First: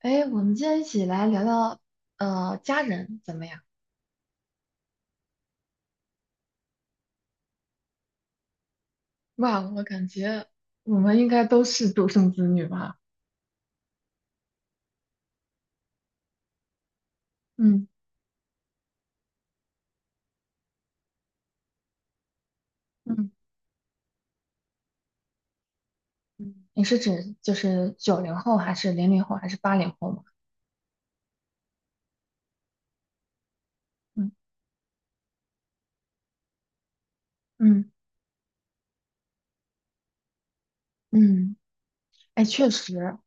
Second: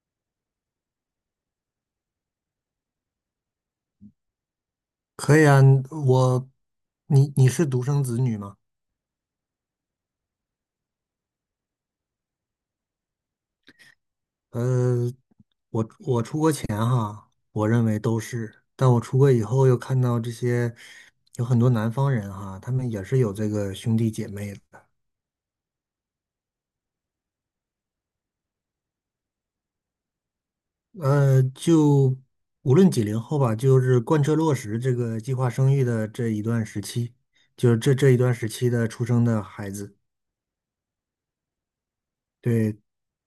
哎，我们今天一起来聊聊，家人怎么样？可以啊，我，你是独生子女吗？哇，我感觉我们应该都是独生子女吧？呃，我出国前哈，我认嗯。为都是，但我出国以后又看到这些有很多南方人哈，他们也是嗯有这个兄弟姐妹的。嗯你是指就是90后，还是00后，还是80后吗？就无论几零后吧，就是贯嗯彻落实这个计划生育的这一段时期，就是嗯这一段时期的出生的孩子，嗯。哎，确对，实，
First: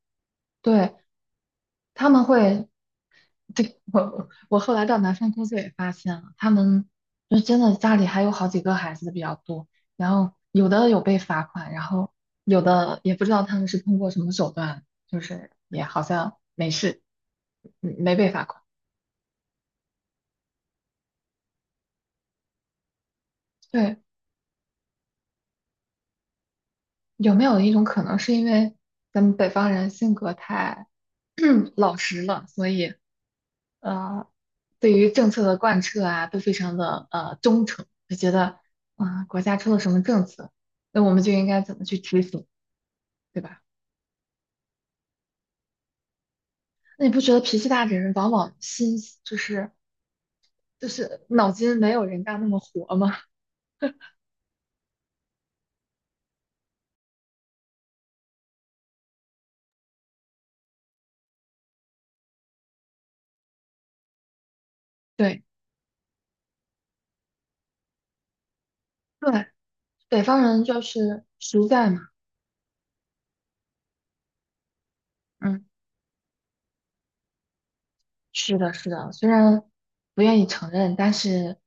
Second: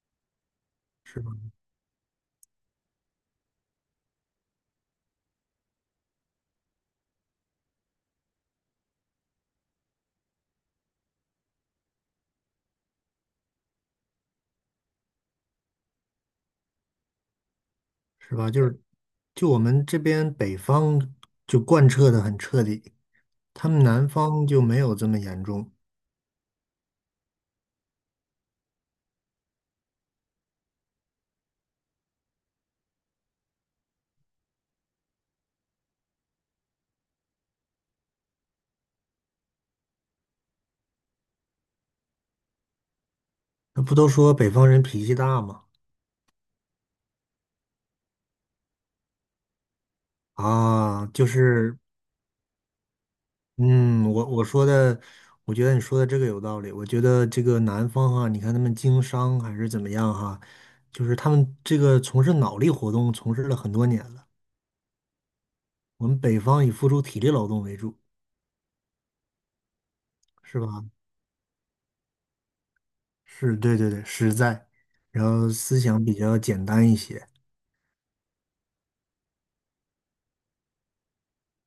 对，是吧？他们会。对，我后来到南方工作也发现了，他们就真的家里还有好几个孩子比较多，然后有的有被罚款，然后有的也不知道他们是通过什么手段，就是也好像没事，没被是罚吧？款。就我们这边北方就贯彻的很彻底。他们对，南方就没有这么严重。有没有一种可能是因为咱们北方人性格太 老实了，所以呃对于政策的贯彻啊，都非常的忠诚，就觉得啊、国家出了什么政策，那我们就应该怎么去执行，对吧？那不都说北方人脾气大吗？那你不觉得脾气大的人往往心就是啊，就脑筋是，没有人家那么活吗？嗯，我说的，我觉得你说的这个有道理。我觉得这个南方哈，你看他们经商还是怎么样哈，就是他们这个从事脑力活动从事了很多年了。对我们北方以付出体力劳动为主，对，北方是人就吧？是实在嘛，是，对对对，实在，然后嗯。思想比较简单一些。是的，是的，虽然不愿意承认，但是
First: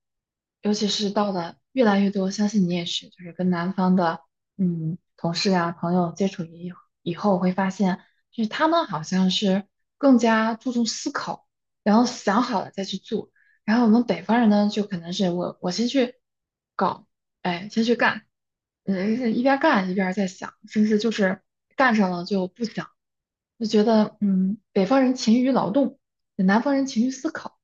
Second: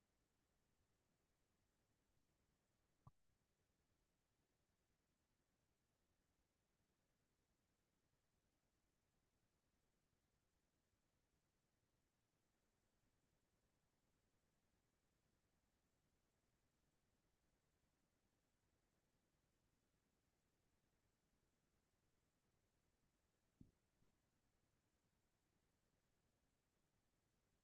尤其是到了越来越多，相信你也是，就是跟南方的同事啊朋友接触以后，会发现就是他们好像是更加注重思考，然后想好了再去做，然后我们北方人呢，就可能是我先去搞，哎，先去干，一边干一边在想，甚至就是干上了就不想。就觉得，北方人勤于劳动，南方人勤于思考。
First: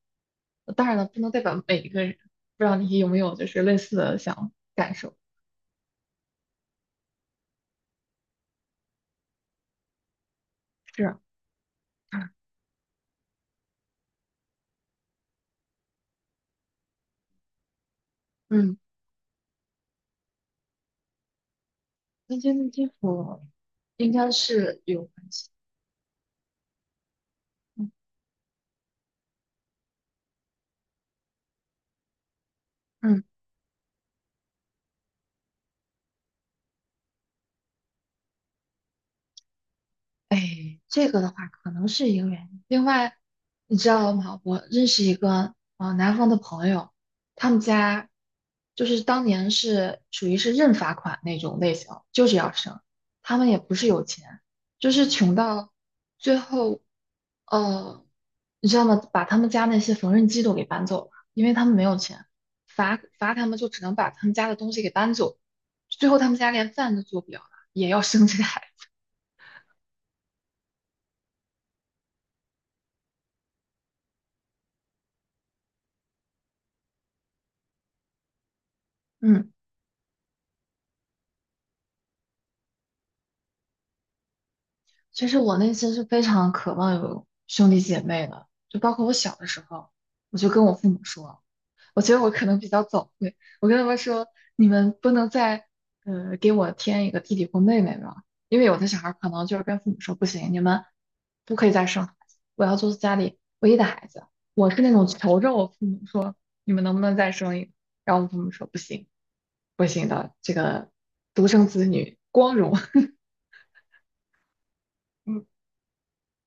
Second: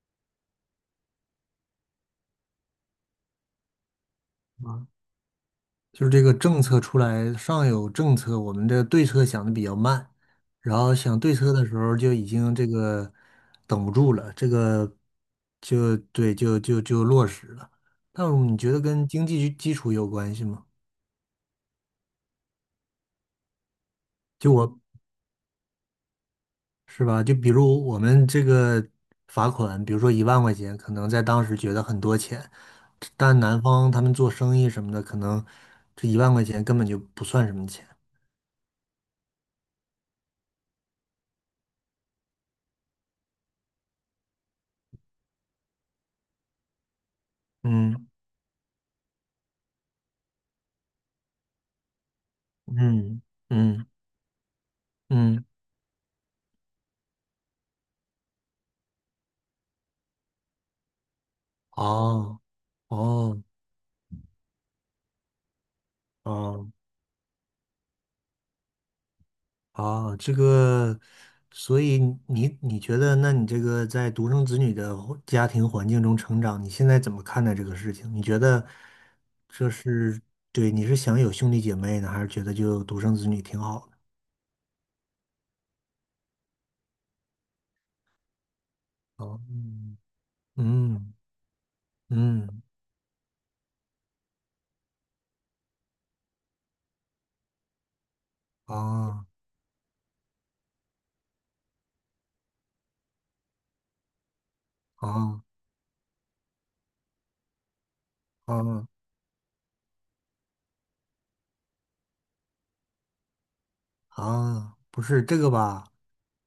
当然了，不能代表每一个人。不知道你有没有就是类似的想感受？就是这个政策出来，上有政策，我们的对策想的比较慢，然后是啊，想对策的时候就已经这个等不住了，这个就对，就落实了。但你觉嗯，得跟经济基础有关系吗？跟间的基础应该就我是有关系。是吧？就比如嗯，我们这个罚款，比如说一万块钱，可能在当时觉得很多钱，嗯。但南方他们做生意什么的，可能这一万块钱根本就不算什么钱。哎，这个的话可能是一个原因。另外，你知道吗？我认识一个南方的朋友，他们嗯家就是当年是属于是认罚款那种类型，就是要生。嗯他们也不是嗯有钱，就是穷嗯。到最后，呃，你知道吗？把他们家那些缝纫机都给搬走了，因为他们没有钱，哦，罚哦，他们就只能把他们家的东西给搬走。最后他们家哦，连饭都做不了了，也要生这个孩子。哦，这个，所以你觉得，那你这个在独生子女的家庭环境中成长，你现在怎么看待这个事情？你觉得嗯。这是对，你是想有兄弟姐妹呢，还是觉得就独生子女挺好的？其实我内心是非常渴望有兄弟姐妹的，就包括我小哦，的时候，嗯我就跟我父母嗯说，我觉得我可能嗯，比较早慧，我跟他们说，你们不能再给我添一个弟弟或妹妹吧，因为有的小孩儿哦可能就是跟父母说不行，你们不可以再生孩子，我要做家里唯一的孩子，我是那种求哦着我父母，你们能不能再生一个？然后我父母说不哦。行，不行的，这个独生子女光荣，啊，不是 这嗯个吧？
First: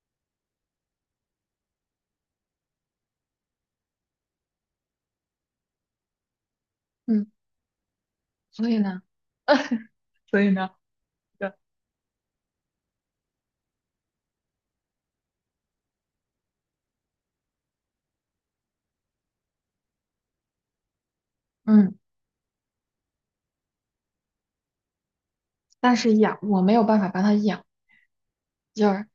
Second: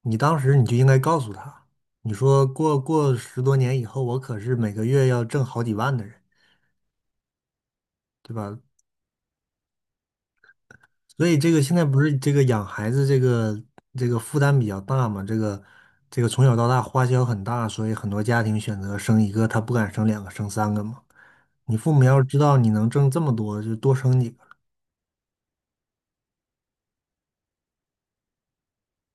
你当时你就应该告诉他，你说过10多年以后，我可是每个月要挣好几万的人，嗯，对吧？所以呢，所以呢。所以这对。个现在不是这个养孩子这个负担比较大嘛？这个这个从小到大花销很大，所以很多家庭选择生一个，他不敢生两个，生三个嘛。你父嗯。母要是知道你能挣这么多，就多生几个。但是养我没有办法帮他养就是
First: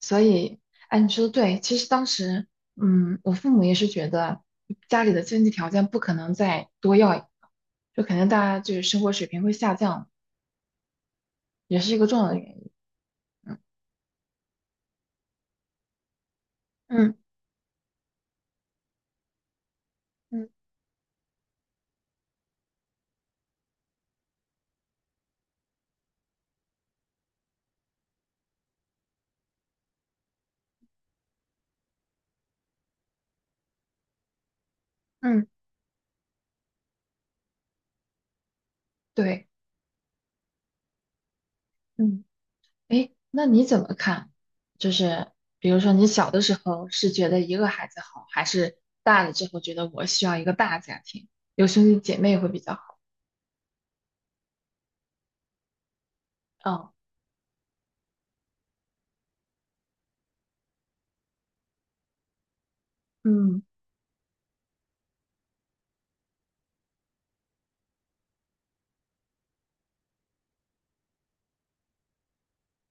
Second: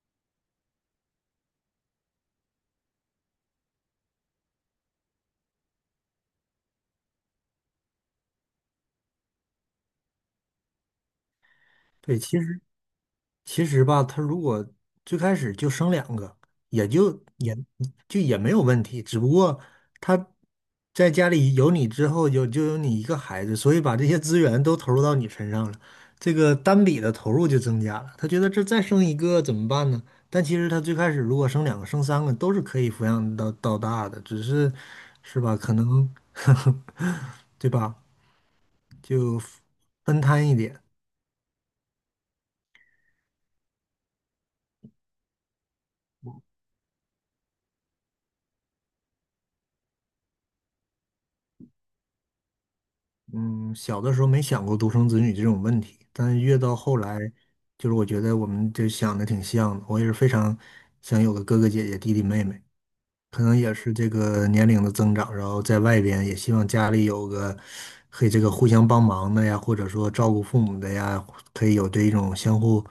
所以，哎，你说的对。其实当时，我父母也是觉得家里的经济条件不可能再多要一个，就肯定大家就是生活水平会下降，也是一个重对，要的其原实。因。嗯其实吧，他如果最开始就生两个，也嗯就也也没有问题。只不过他嗯在家里有你之后，有就有你一个孩子，所以把这些资源都投入到你身上了，这个单笔的投入就增加了。他觉得这再生一个怎么办呢？但其实他最开始如果生两个、生三个都是可以抚养到大的，只是是嗯，吧？可能 对吧？就对，分摊一点。嗯，哎，那你怎么看？就是比如说你小的时候是觉得一个孩子好，还是大了之后觉得我需要一个大家庭，有兄弟姐妹会比较好？嗯，小的时候没想过独生子女这种问题，但是越到嗯后来，就是我觉得我们就想的挺像的。我也是非常想有个哥哥姐姐、弟弟妹妹，可能嗯也是这个年龄的增长，然后在外边也希望家里有个可以这个互相帮忙的呀，或者说照顾父母的呀，可以有这一种相互，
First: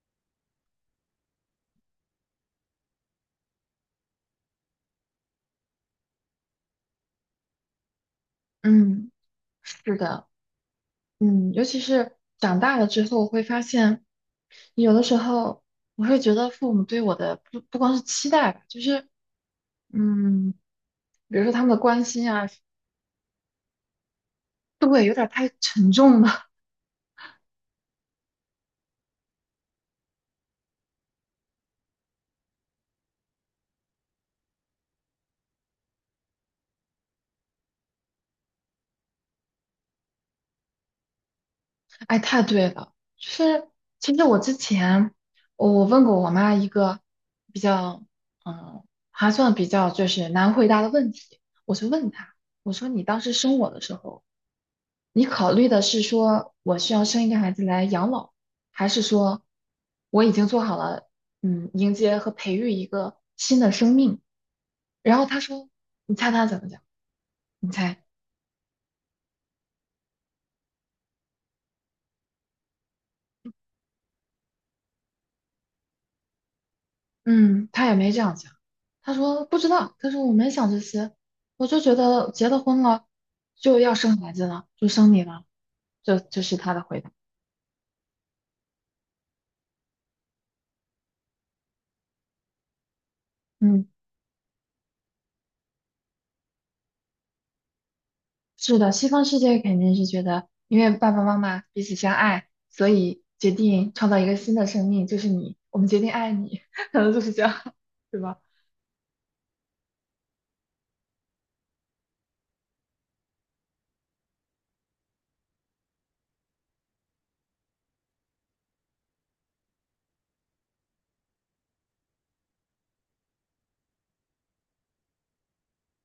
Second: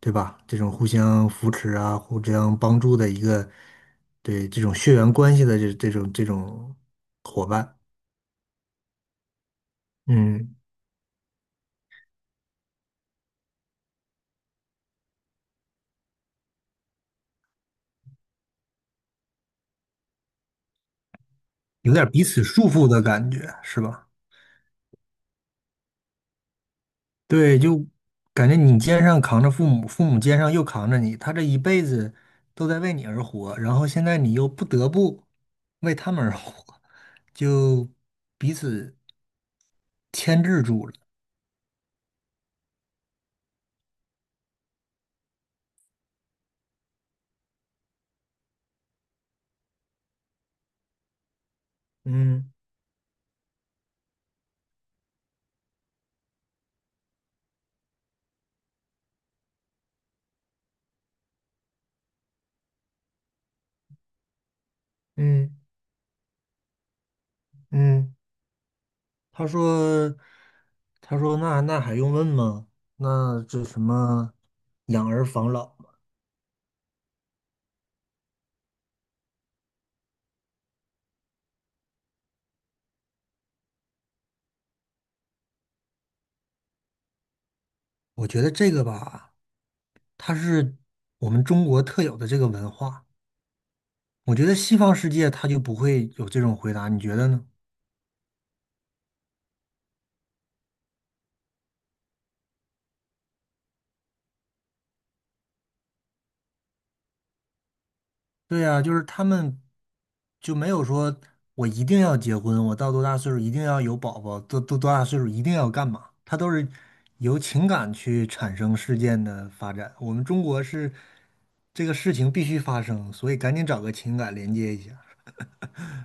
对吧？这种互相扶持啊，互相帮助的一个，对这种血缘关系的这种伙伴，嗯。是的，嗯。尤其是长大了之后，我会发现有的时候我会觉得父母对我的不光是期待吧，就是嗯，比如说他们的有关点彼心此啊，束缚的感觉，是吧？对，有点儿太沉重了，对，就感觉你肩上扛着父母，父母肩上又扛着你，他这一辈子都在为你而活，然后现在你又不得不为他们而活，就彼此牵制住了。哎，太对了。就是其实我之前我问过我妈一个比较嗯还算比较就是难回答的问题，我就问她，嗯我说你当时生我的时候。你考虑的是说我需要生一个孩子来养老，还是说我已经做好了，迎接和培育一个新的生命？然后他嗯说，你猜他怎么讲？你猜？嗯，他说，他说那还用问吗？那这什么养儿防老嘛？嗯，他也没这样讲。他说不知道，他说我没想这些，我就觉得结了婚了就要生孩子了，就生你了，这是他的回答。我觉得这个吧，它是我们中国特有的这个文化。嗯。我觉得西方世界他就不会有这种回答，你觉得呢？是的，西方世界肯定是觉得，因为爸爸妈妈彼此相爱，所以决定创造一个新的生命，就是你，我们决定爱你，可能就是这样，对吧？对呀，就是他们就没有说我一定要结婚，我到多大岁数一定要有宝宝，多大岁数一定要干嘛？他都是由情感去产生事件的发展。我们中国是这个事情必须发生，所以赶紧找个情感连接一下。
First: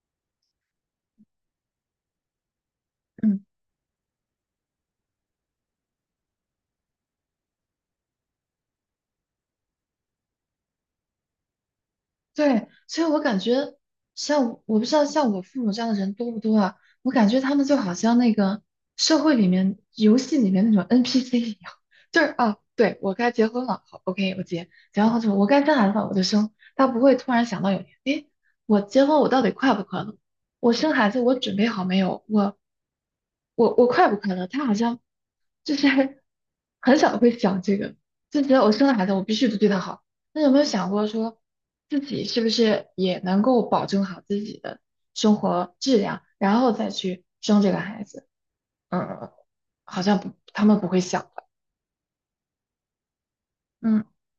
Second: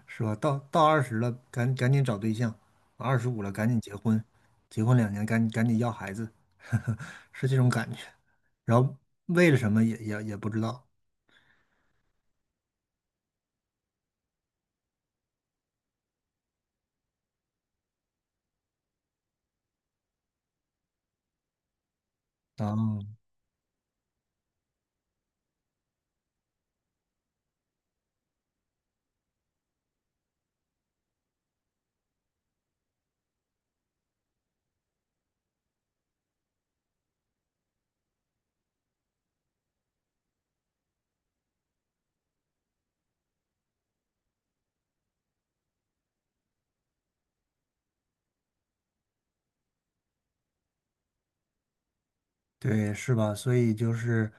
是吧？到二十了，赶紧找对象；二十嗯。五了，赶紧结婚，结婚2年，赶紧要孩子，是这种感觉。然后为了什么也不知道对，所以我感觉像我不知道像我父母这样的人多不多啊？我感觉他们就好像那个社会里面、游戏里面那种 NPC 一样，就是啊，对，啊。我该结婚了，好，OK，结完婚之后我该生孩子了，我就生。他不会突然想到有一天，诶，我结婚我到底快不快乐？我生孩子我准备好没有？我快不快乐？他好像就是很少会想这个，就觉得我生了孩子，我必须得对他好。那有没有想过说，自己是不是也能够保证好自己的生活质量，然后再去生这个孩子？嗯，嗯嗯好像不，他们不会想的。对，是吧？所以就嗯是，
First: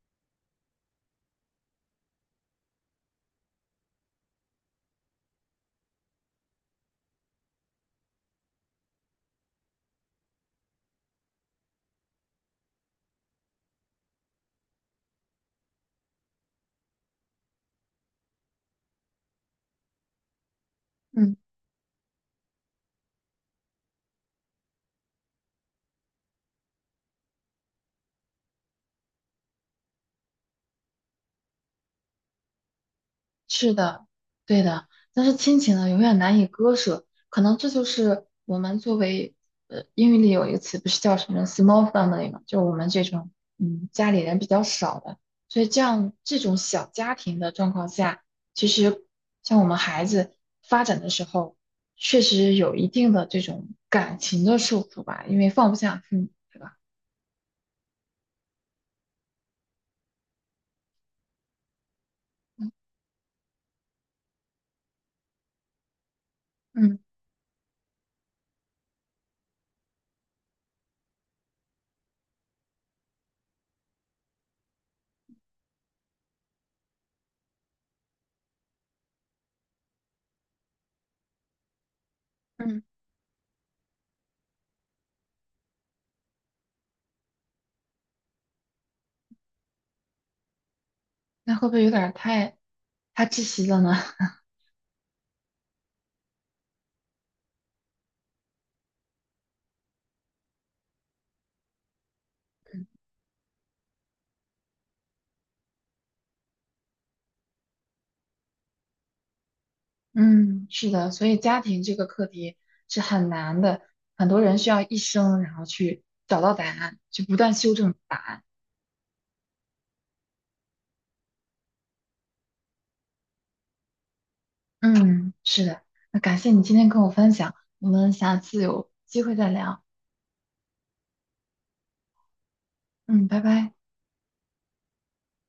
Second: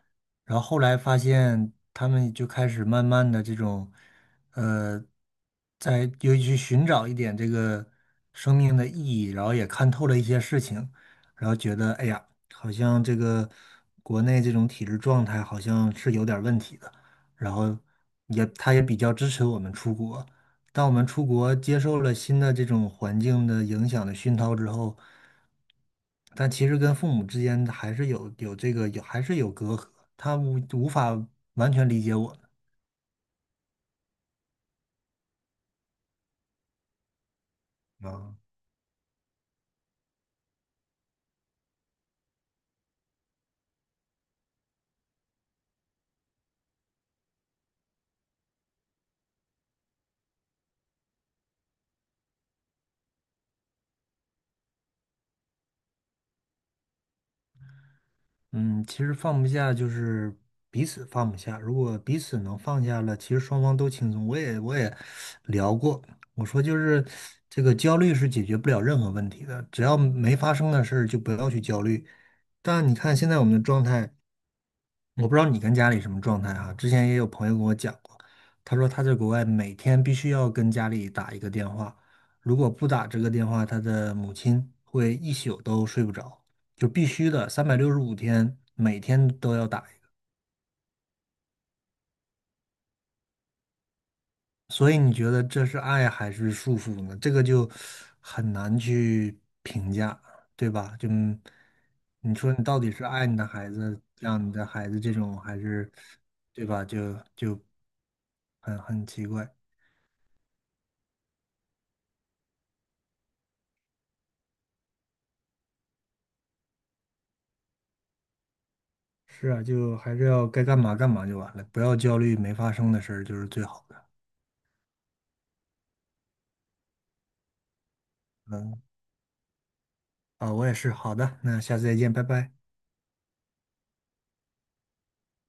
然后后来发现他们就开始慢慢的这种，呃，在尤其去寻找一点这个生命的意义，然后也看透了一些事情，然后觉得，哎呀，好像这个国内这种体制状态好像是有点儿问题的，然后也他也比较支持我们出国，当我们出嗯。国接受了新的这种环境的影响的熏陶之后，但其实跟父母之间还是有有这个有还是有隔阂，他无法完全理解我是的，对的，但是亲情呢，永远难以割舍。可能这就们。是啊，我们作为英语里有一个词不是叫什么 small family 嘛，就是我们这种家里人比较少的，所以这样这种小家庭的状况下，其实像我们孩子发展的时候，确实有一定的这种感情的束缚吧，因为放不下父母，对吧？嗯，其实放不下就是彼此放不下。如果彼此能嗯，放下了，其实双方都轻松。我也聊过，我说就嗯是这个焦虑是解决不了任何问题的，只要没发生的事儿就不要去焦虑。但你看现在我们的状态。我不知道你跟家里什么状态哈、之前也有朋友跟我讲过，他说他在国外每天必须要跟家里打一个电话，如果嗯。不打这个电话，他的母亲会一宿都睡不着，就必须的，365天每天都要打一个。那会不会有点儿太窒息了呢？所以你觉得这是爱还是束缚呢？这个就很难去评价，对吧？就你说你到 底是爱你的孩子，让你的孩子这种，还是对吧？就很奇怪。嗯，是的，所以家庭这个课题是很难的，很多人需要一生，然后去找到答案，去不断修正答案。是啊，就还是要该干嘛干嘛就完了，不要焦虑没发生的事儿就是最好的。嗯，是的，那感谢你今天跟我分享，我们下次嗯，有机会再聊。啊，我也是。好的，那下次再见，拜拜。嗯，拜拜。